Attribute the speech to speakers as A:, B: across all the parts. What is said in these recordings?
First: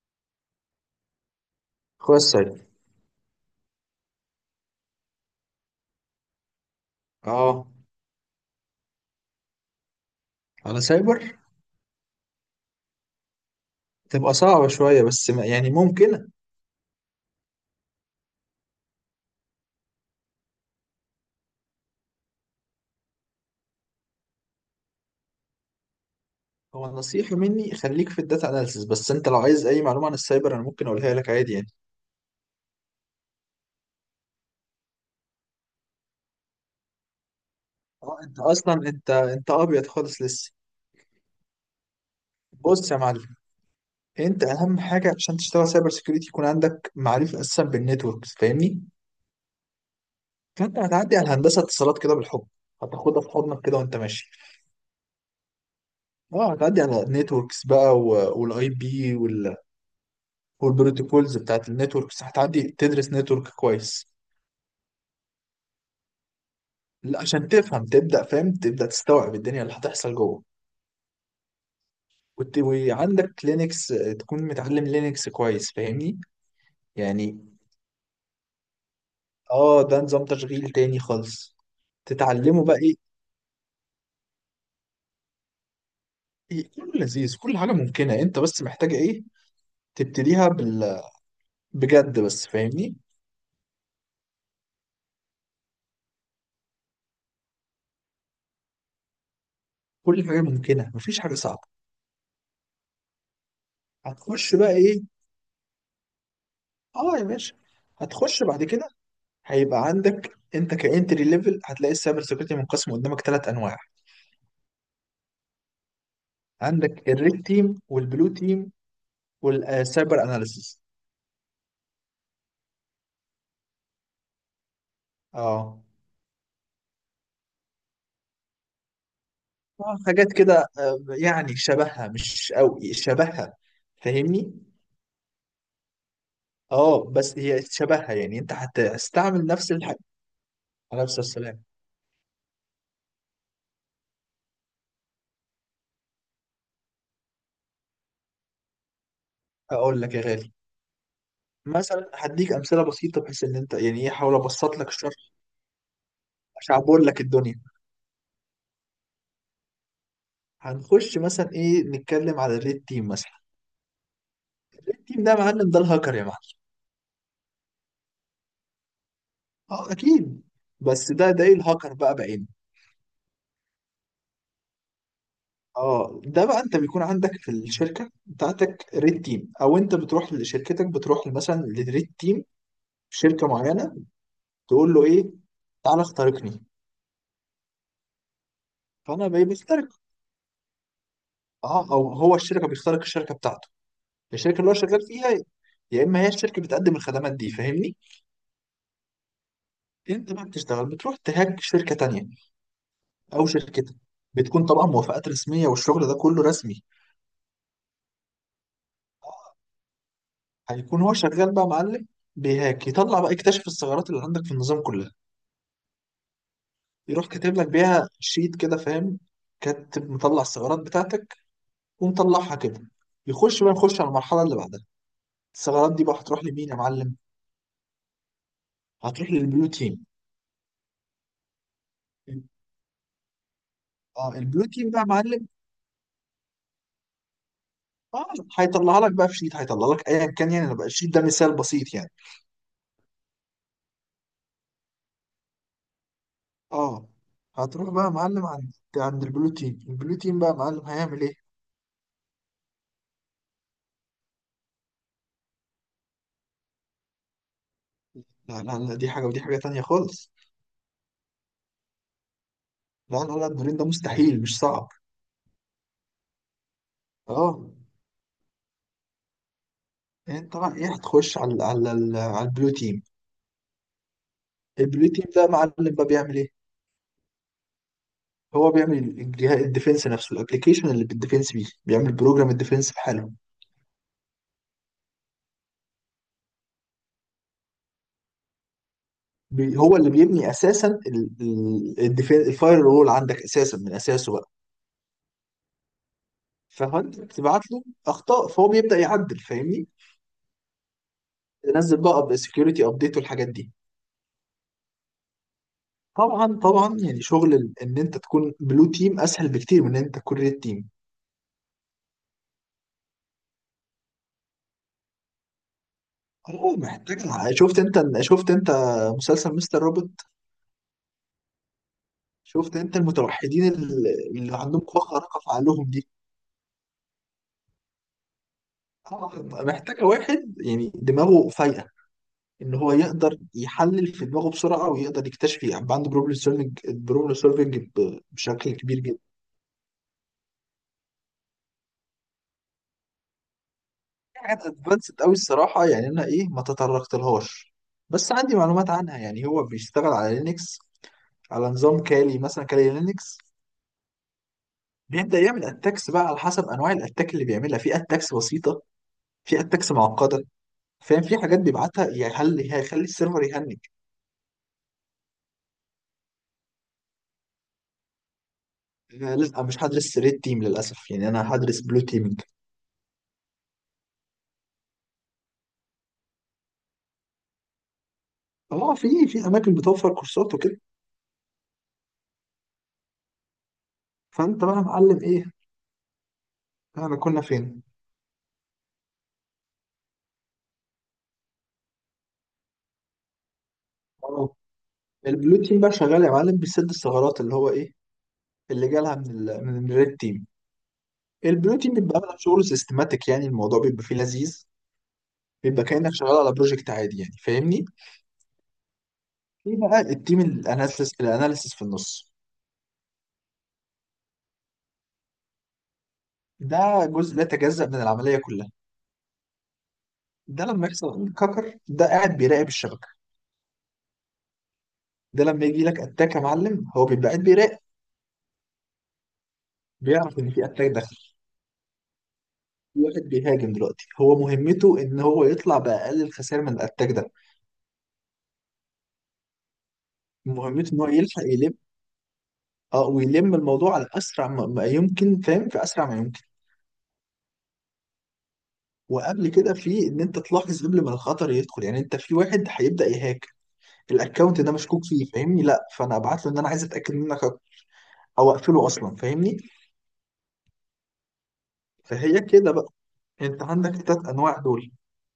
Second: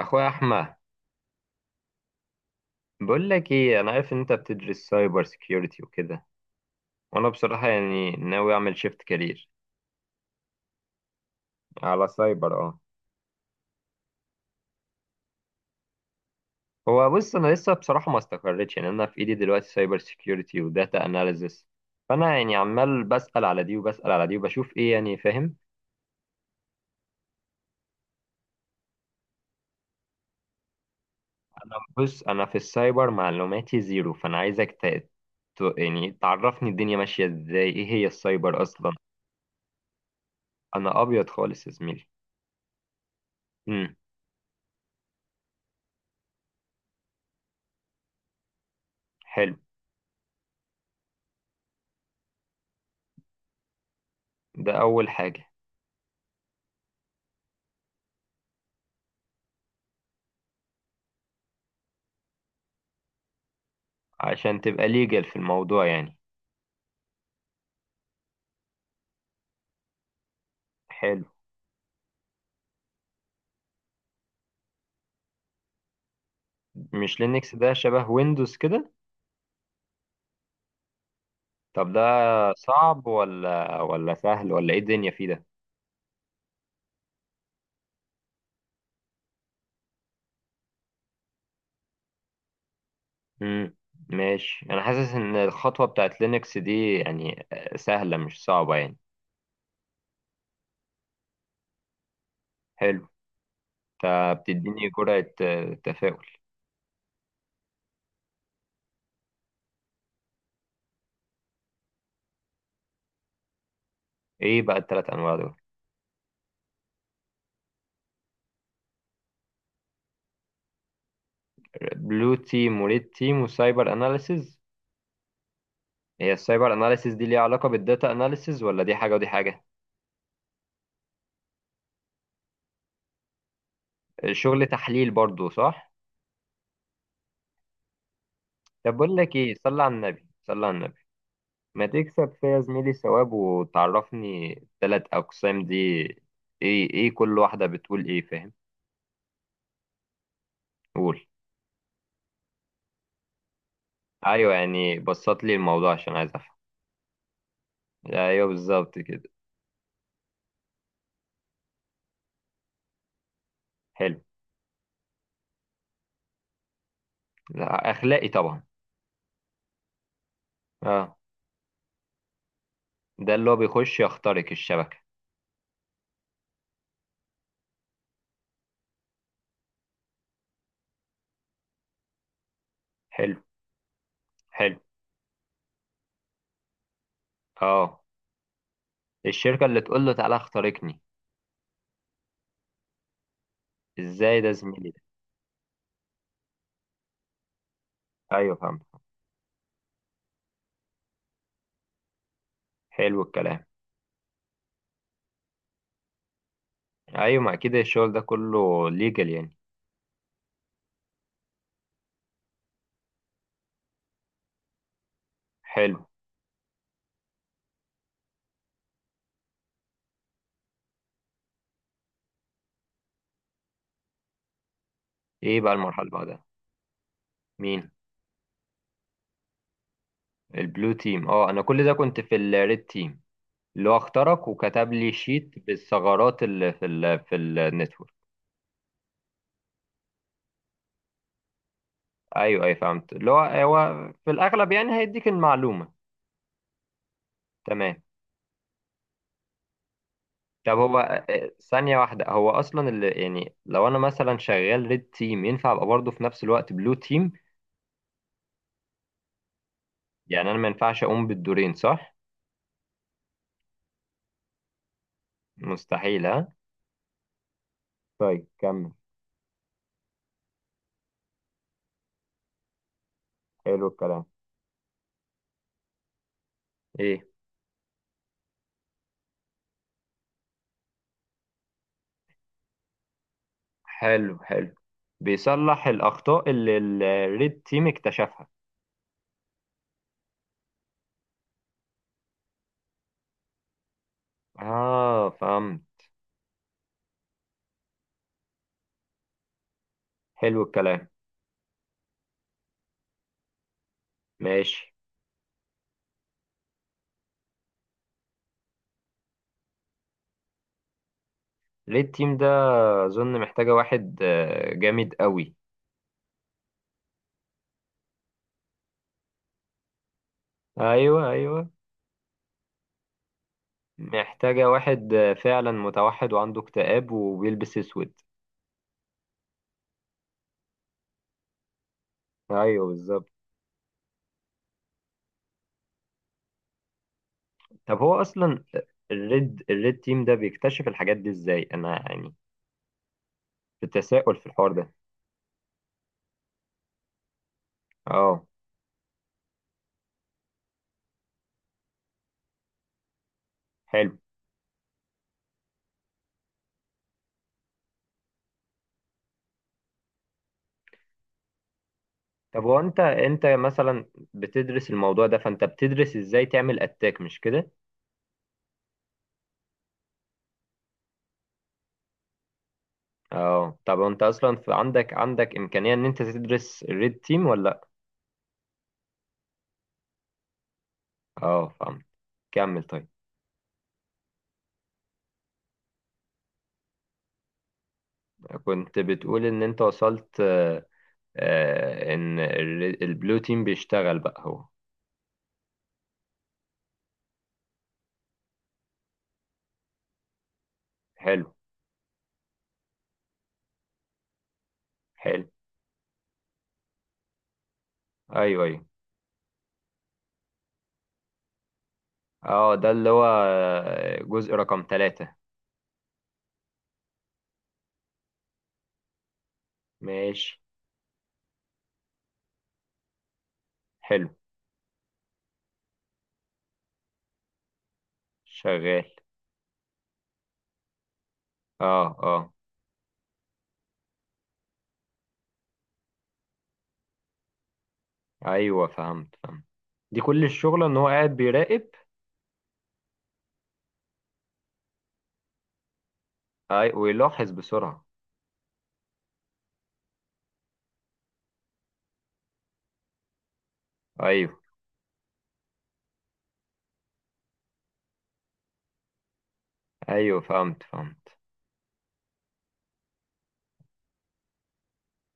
A: اخويا احمد،
B: اخويا السايبر.
A: بقول لك ايه، انا عارف ان انت بتدرس سايبر سيكيورتي وكده. وانا
B: اه،
A: بصراحه يعني ناوي اعمل شيفت كارير
B: على سايبر.
A: على سايبر اه.
B: تبقى صعبة شوية بس ما يعني ممكن.
A: هو بص، انا لسه بصراحه ما استقريتش يعني. انا في ايدي دلوقتي سايبر سيكيورتي وداتا اناليزس، فانا يعني عمال بسال على دي وبسال على دي وبشوف ايه يعني، فاهم؟
B: هو نصيحة مني خليك في الداتا اناليسيس بس انت لو عايز اي معلومة عن السايبر انا ممكن اقولها لك عادي يعني.
A: انا بص، انا في السايبر معلوماتي زيرو، فانا عايزك يعني تعرفني الدنيا ماشيه ازاي، ايه هي
B: اه انت
A: السايبر
B: اصلا
A: اصلا؟
B: انت ابيض خالص لسه.
A: انا ابيض خالص يا زميلي.
B: بص يا معلم،
A: امم.
B: انت اهم حاجة عشان تشتغل سايبر سيكيورتي يكون عندك معرفة اساسا بالنتوركس فاهمني.
A: حلو.
B: فانت هتعدي على هندسة اتصالات كده بالحب، هتاخدها في حضنك كده وانت ماشي.
A: ده اول حاجه.
B: اه هتعدي على النتوركس بقى والاي بي والبروتوكولز بتاعت النتوركس، هتعدي تدرس نتورك كويس.
A: عشان تبقى ليجل في الموضوع يعني.
B: لا عشان تفهم، تبدأ فاهم، تبدأ تستوعب الدنيا اللي هتحصل جوه.
A: حلو.
B: وعندك لينكس، تكون متعلم لينكس كويس فاهمني.
A: مش
B: يعني
A: لينكس ده شبه ويندوز كده؟
B: اه ده نظام تشغيل تاني خالص.
A: طب ده
B: تتعلمه بقى ايه.
A: صعب ولا سهل ولا ايه الدنيا فيه ده؟
B: إيه، كله لذيذ، كل حاجة ممكنة، انت بس محتاج ايه. تبتديها بال بجد بس فاهمني.
A: امم. ماشي، انا حاسس ان الخطوة بتاعت لينكس دي يعني سهلة مش صعبة يعني.
B: كل حاجة ممكنة، مفيش حاجة صعبة.
A: حلو. انت
B: هتخش بقى
A: بتديني
B: ايه،
A: جرعة تفاؤل.
B: اه يا باشا. هتخش بعد كده هيبقى عندك انت كانتري ليفل، هتلاقي السايبر سيكيورتي منقسم قدامك ثلاث انواع.
A: ايه بقى التلات انواع دول؟
B: عندك الريد تيم والبلو تيم والسايبر اناليسيس.
A: بلو تيم وريد تيم وسايبر اناليسز.
B: اه.
A: هي السايبر اناليسز دي ليها علاقة بالداتا اناليسز ولا دي حاجة ودي حاجة؟
B: اه حاجات كده، يعني شبهها مش قوي شبهها فاهمني.
A: شغل تحليل برضو، صح؟
B: اه بس هي شبهها، يعني انت
A: طب بقول لك
B: هتستعمل
A: ايه،
B: نفس
A: صلي على
B: الحاجه.
A: النبي، صلي على النبي.
B: على نفس السلام.
A: ما تكسب فيا زميلي ثواب وتعرفني التلات أقسام دي. إيه إيه كل واحدة بتقول إيه، فاهم؟
B: اقول لك يا غالي،
A: قول.
B: مثلا هديك امثله بسيطه بحيث ان انت يعني ايه، احاول
A: أيوه،
B: ابسط لك
A: يعني
B: الشرح
A: بسط لي الموضوع عشان عايز أفهم.
B: عشان اعبر لك الدنيا.
A: أيوه، بالظبط كده.
B: هنخش مثلا ايه، نتكلم على الريد تيم مثلا.
A: حلو.
B: التيم ده يا معلم ده الهاكر يا معلم.
A: لا، أخلاقي طبعا.
B: اه اكيد. بس
A: أه.
B: ده ايه الهاكر بقى بعينه.
A: ده اللي هو بيخش يخترق الشبكة.
B: اه ده بقى انت بيكون عندك في الشركه بتاعتك ريد تيم، او انت بتروح لشركتك، بتروح مثلا للريد تيم في
A: حلو.
B: شركه معينه.
A: حلو.
B: تقول له ايه، تعالى اخترقني.
A: أه.
B: فانا
A: الشركة اللي
B: بيخترق.
A: تقول له تعالى اخترقني.
B: اه او هو الشركه بيخترق الشركه بتاعته،
A: إزاي ده
B: الشركه اللي هو
A: زميلي،
B: شغال
A: ده؟
B: فيها. يا اما هي الشركه بتقدم الخدمات دي فاهمني.
A: أيوه فهمت.
B: انت بقى بتشتغل بتروح تهاج شركه تانية
A: حلو
B: او
A: الكلام.
B: شركتك. بتكون طبعا موافقات رسميه والشغل ده كله رسمي.
A: أيوه، ما أكيد الشغل ده كله ليجل يعني.
B: هيكون هو شغال بقى معلم، بيهاك يطلع بقى يكتشف الثغرات اللي عندك في النظام كله.
A: حلو.
B: يروح كاتب لك بيها شيت كده فاهم، كاتب مطلع الثغرات بتاعتك ومطلعها كده. يخش بقى، نخش على المرحله اللي بعدها.
A: إيه بقى
B: الثغرات
A: المرحلة
B: دي
A: اللي
B: بقى
A: بعدها؟
B: هتروح لمين يا معلم.
A: مين؟
B: هتروح للبلو تيم.
A: البلو تيم، اه. انا كل ده كنت في الريد تيم، اللي هو
B: اه
A: اخترق
B: البلو تيم
A: وكتب
B: بقى يا
A: لي
B: معلم.
A: شيت بالثغرات اللي في النتورك.
B: اه هيطلعها لك بقى في شيت، هيطلع لك ايا كان يعني، أنا بقى الشيت ده مثال بسيط يعني.
A: ايوه ايوه فهمت، اللي هو في الاغلب يعني هيديك المعلومه.
B: اه هتروح
A: تمام.
B: بقى يا معلم عند البلو تيم. البلو تيم بقى يا
A: طب
B: معلم
A: هو
B: هيعمل ايه.
A: ثانيه واحده، هو اصلا اللي يعني لو انا مثلا شغال ريد تيم ينفع ابقى برضه في نفس الوقت بلو تيم؟
B: لا لا لا، دي حاجه ودي حاجه تانية خالص.
A: يعني انا ما ينفعش اقوم بالدورين، صح؟
B: لا لا لا، الدورين ده مستحيل، مش صعب.
A: مستحيل، ها.
B: اه
A: طيب كمل.
B: انت بقى ايه، هتخش على على البلو تيم.
A: حلو الكلام.
B: البلو تيم ده معلم بقى بيعمل ايه؟
A: ايه.
B: هو بيعمل الجهاز الديفنس نفسه، الابلكيشن اللي بالديفنس بيه، بيعمل بروجرام الديفنس بحالهم.
A: حلو حلو. بيصلح الاخطاء اللي الريد تيم اكتشفها.
B: هو اللي بيبني اساسا الديفنس، الفاير رول عندك اساسا من اساسه بقى.
A: اه فهمت.
B: فانت بتبعت له اخطاء فهو بيبدا يعدل فاهمني؟
A: حلو الكلام.
B: تنزل بقى سكيورتي ابديت والحاجات دي.
A: ماشي.
B: طبعا طبعا يعني شغل ان انت تكون بلو تيم اسهل بكتير من ان انت تكون ريد تيم.
A: ليه التيم ده؟ اظن محتاجة واحد جامد قوي.
B: هو محتاج، شفت انت مسلسل مستر روبوت.
A: ايوه ايوه.
B: شفت انت المتوحدين اللي اللي
A: محتاجة
B: عندهم قوة
A: واحد
B: خارقة في
A: فعلا
B: عقلهم دي.
A: متوحد وعنده اكتئاب وبيلبس اسود.
B: طبعاً محتاجة واحد يعني دماغه فايقة، ان
A: ايوه
B: هو
A: بالظبط.
B: يقدر يحلل في دماغه بسرعة ويقدر يكتشف، يعني عنده بروبلم سولفنج، بروبلم سولفنج
A: طب هو اصلا
B: بشكل كبير جدا.
A: الريد تيم ده بيكتشف الحاجات دي ازاي، انا يعني في تساؤل
B: في
A: في
B: حاجات
A: الحوار ده.
B: ادفانسد قوي الصراحة، يعني انا ايه ما تطرقتلهاش، بس
A: اه.
B: عندي معلومات عنها. يعني هو بيشتغل على لينكس، على نظام كالي مثلا، كالي لينكس.
A: حلو.
B: بيبدأ يعمل اتاكس بقى على حسب انواع الاتاك اللي بيعملها، في اتاكس بسيطة، في اتاكس معقدة فاهم. في حاجات بيبعتها يعني
A: طب
B: هل
A: هو انت
B: هيخلي السيرفر
A: انت
B: يهنج.
A: مثلا بتدرس الموضوع ده، فانت بتدرس ازاي تعمل اتاك، مش كده؟
B: لا مش هدرس ريد تيم للاسف، يعني انا هدرس بلو تيمنج.
A: اه، طب انت اصلا في عندك امكانيه ان انت تدرس الريد تيم ولا لا؟
B: اه في في اماكن بتوفر كورسات وكده.
A: اه فهمت. كمل طيب.
B: فانت بقى يا معلم ايه، احنا كنا فين.
A: كنت بتقول ان انت وصلت ان البلو تيم بيشتغل بقى
B: اه
A: هو.
B: البلو تيم بقى شغال يا معلم بيسد الثغرات اللي هو ايه، اللي جالها من ال الريد تيم.
A: حلو.
B: البلو تيم بيبقى عامل شغل سيستماتيك، يعني الموضوع بيبقى فيه لذيذ،
A: حلو.
B: بيبقى كانك شغال على بروجكت عادي يعني فاهمني.
A: ايوه ايوه.
B: في بقى التيم الاناليسيس، الاناليسيس في النص.
A: اه ده اللي هو جزء رقم ثلاثة.
B: ده جزء لا يتجزأ من العمليه كلها.
A: ماشي.
B: ده لما يحصل عندك هاكر، ده قاعد بيراقب الشبكه.
A: حلو.
B: ده لما يجي لك اتاك يا معلم، هو بيبقى قاعد بيراقب،
A: شغال.
B: بيعرف ان في اتاك داخل،
A: اه اه.
B: في واحد بيهاجم دلوقتي. هو مهمته ان هو يطلع باقل الخسائر من الاتاك ده.
A: ايوه فهمت فهمت. دي كل الشغلة
B: مهمته
A: ان
B: ان
A: هو
B: هو
A: قاعد
B: يلحق يلم،
A: بيراقب.
B: اه ويلم الموضوع على اسرع ما يمكن فاهم، في اسرع ما يمكن.
A: اي ويلاحظ بسرعة.
B: وقبل كده في ان انت تلاحظ قبل ما الخطر يدخل، يعني انت في واحد هيبدا يهاك،
A: ايوه
B: الاكونت ده مشكوك فيه فاهمني، لا فانا ابعت له ان انا عايز اتاكد منك هاكر، او اقفله اصلا فاهمني.
A: ايوه فهمت فهمت.
B: فهي كده بقى، انت عندك التلات انواع دول،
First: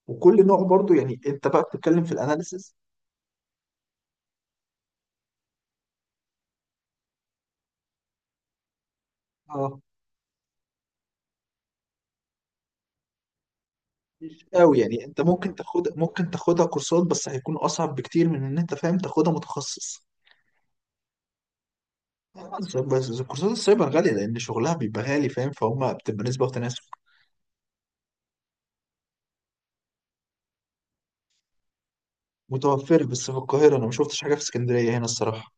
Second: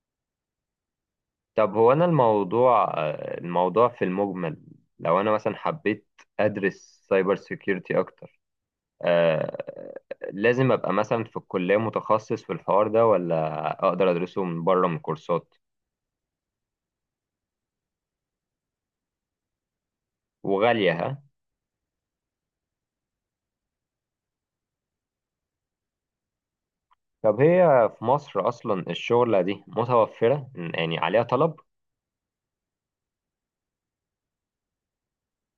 B: وكل نوع برضو يعني انت بقى
A: طب هو
B: بتتكلم
A: أنا
B: في الاناليسز.
A: الموضوع الموضوع في المجمل، لو أنا مثلا حبيت أدرس سايبر سيكيورتي أكتر
B: اه
A: آه، لازم أبقى مثلا في الكلية متخصص في الحوار ده، ولا أقدر أدرسه
B: مش
A: من
B: قوي،
A: بره من
B: يعني انت
A: كورسات؟
B: ممكن تاخد، ممكن تاخدها كورسات بس هيكون اصعب بكتير من ان انت فاهم تاخدها متخصص.
A: وغالية، ها؟
B: بس كورسات السايبر غالية لأن شغلها بيبقى غالي فاهم، فهم بتبقى نسبة وتناسب.
A: طب هي في مصر أصلا الشغلة دي متوفرة يعني، عليها طلب؟
B: متوفرة بس في القاهرة، أنا ما شفتش حاجة في اسكندرية هنا الصراحة.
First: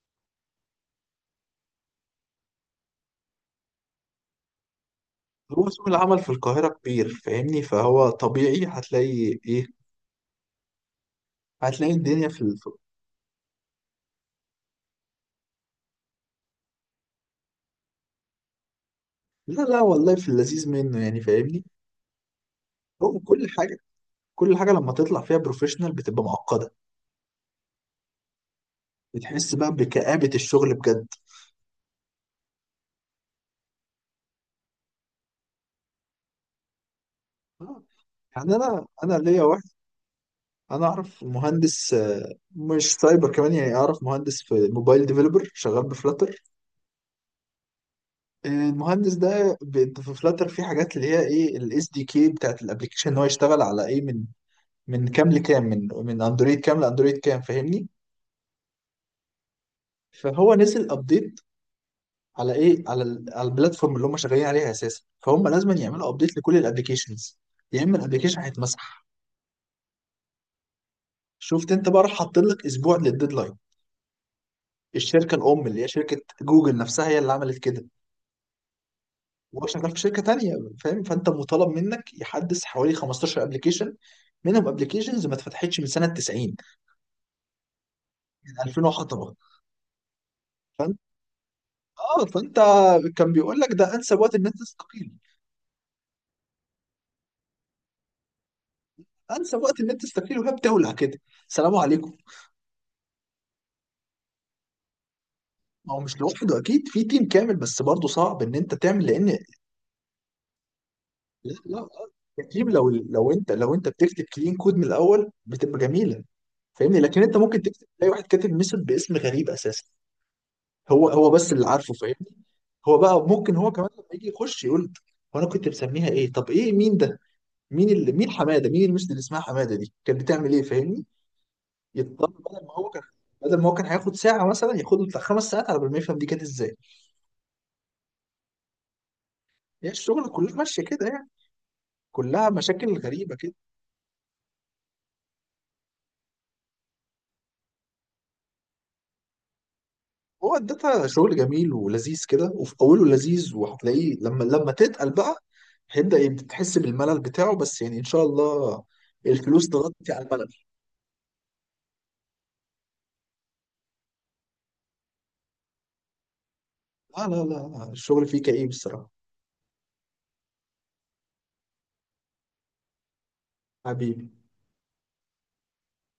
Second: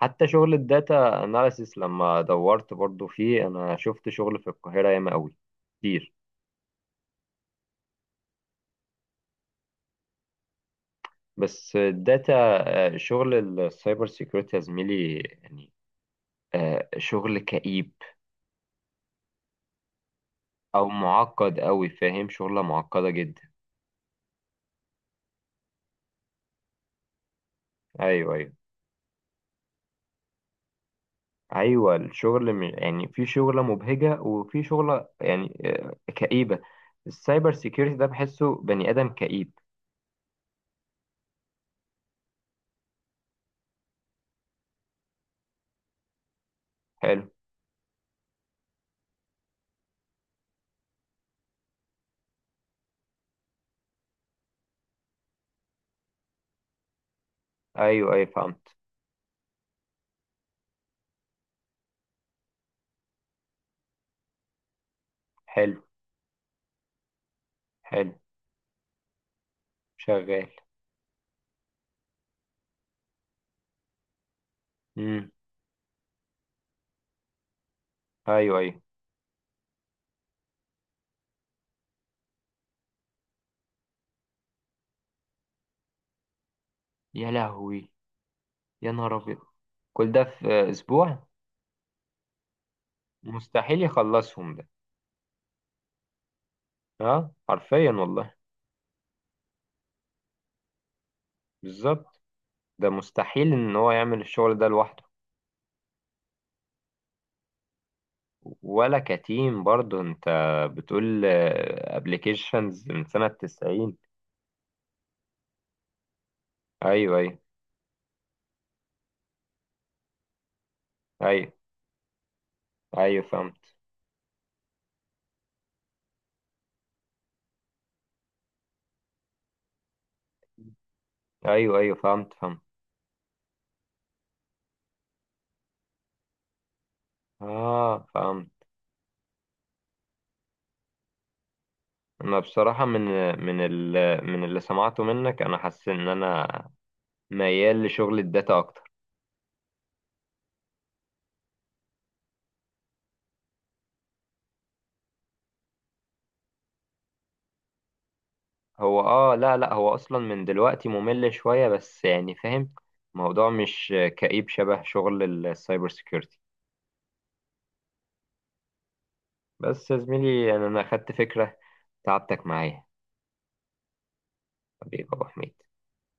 A: حتى شغل الداتا أناليسيس لما دورت برضو فيه أنا شفت شغل في القاهرة ياما أوي.
B: هو سوق
A: كتير.
B: العمل في القاهرة كبير فاهمني، فهو طبيعي هتلاقي. إيه
A: بس
B: هتلاقي الدنيا
A: الداتا
B: في الف.
A: شغل السايبر سيكيورتي يا زميلي يعني شغل كئيب
B: لا لا والله في اللذيذ
A: او
B: منه يعني
A: معقد
B: فاهمني.
A: قوي، فاهم؟ شغلة معقدة
B: هو
A: جدا.
B: كل حاجة، كل حاجة لما تطلع فيها بروفيشنال بتبقى معقدة،
A: ايوه ايوه.
B: بتحس بقى بكآبة الشغل بجد.
A: ايوه الشغل يعني في شغلة مبهجة وفي شغلة يعني كئيبة. السايبر
B: آه.
A: سيكيورتي ده بحسه
B: يعني انا
A: بني ادم
B: انا ليا
A: كئيب.
B: واحد، انا اعرف مهندس، مش سايبر كمان، يعني اعرف مهندس في موبايل ديفلوبر شغال بفلاتر.
A: حلو.
B: المهندس ده في فلاتر في حاجات اللي هي ايه، الاس دي كي بتاعت الابلكيشن ان هو يشتغل على ايه، من من كام لكام، من اندرويد كام لاندرويد كام فاهمني.
A: ايوه ايوه فهمت.
B: فهو نزل ابديت على ايه، على على البلاتفورم اللي هم شغالين عليها اساسا، فهم لازم
A: حلو
B: يعملوا ابديت لكل الابلكيشنز، يا اما
A: حلو.
B: الابلكيشن هيتمسح.
A: شغال.
B: شفت انت بقى، راح حاطين لك اسبوع للديدلاين.
A: امم.
B: الشركه الام اللي هي شركه جوجل نفسها هي اللي عملت كده،
A: ايوه ايوه.
B: وهو شغال في شركه تانيه فاهم. فانت مطالب منك يحدث حوالي 15 ابلكيشن، منهم ابلكيشنز ما اتفتحتش من سنه 90،
A: يا لهوي.
B: من 2000
A: يا نهار
B: وحطبه.
A: ابيض. كل ده في
B: فانت
A: اسبوع؟
B: اه فانت كان بيقول لك
A: مستحيل
B: ده انسب وقت ان
A: يخلصهم
B: انت
A: ده.
B: تستقيل،
A: اه حرفيا والله.
B: انسب وقت ان انت تستقيل وهي بتولع كده. سلام عليكم.
A: بالظبط. ده مستحيل ان هو يعمل الشغل ده لوحده.
B: ما هو مش لوحده اكيد في تيم كامل، بس برضه صعب ان انت
A: ولا
B: تعمل لان.
A: كتيم برضه، انت بتقول
B: لا لا التيم
A: ابلكيشنز
B: لو
A: من سنة
B: لو انت لو انت
A: 90.
B: بتكتب كلين كود من الاول بتبقى جميله فاهمني.
A: ايوه
B: لكن انت
A: ايوه.
B: ممكن تكتب تلاقي واحد كاتب ميثود باسم غريب اساسا، هو
A: ايوه
B: بس اللي عارفه فاهمني. هو
A: ايوه
B: بقى ممكن هو
A: فهمت.
B: كمان لما يجي يخش يقول، هو انا كنت بسميها ايه، طب ايه، مين ده، مين اللي مين حماده، مين الميثود اللي اسمها حماده دي كانت بتعمل ايه فاهمني.
A: ايوه ايوه
B: يضطر
A: فهمت فهمت.
B: بدل ما هو كان، بدل ما هو كان هياخد ساعه مثلا، ياخد له بتاع خمس ساعات على بال ما يفهم دي كانت ازاي.
A: اه فهمت.
B: هي الشغل كلها ماشيه كده يعني،
A: انا
B: كلها
A: بصراحة
B: مشاكل غريبه كده.
A: من ال من اللي سمعته منك انا حاسس ان انا ميال لشغل الداتا اكتر.
B: هو الداتا شغل جميل ولذيذ كده، وفي اوله لذيذ وهتلاقيه لما تتقل بقى، هيبدا تحس بالملل بتاعه، بس يعني ان شاء الله
A: هو اه، لا
B: الفلوس
A: لا، هو
B: تغطي
A: اصلا
B: على
A: من
B: الملل.
A: دلوقتي ممل شوية، بس يعني فاهم. الموضوع مش كئيب شبه شغل السايبر سيكيورتي.
B: لا لا لا الشغل فيه كئيب الصراحه.
A: بس يا زميلي يعني، أنا أخدت فكرة. تعبتك معايا.
B: حبيبي.
A: حبيبي يا أبو حميد.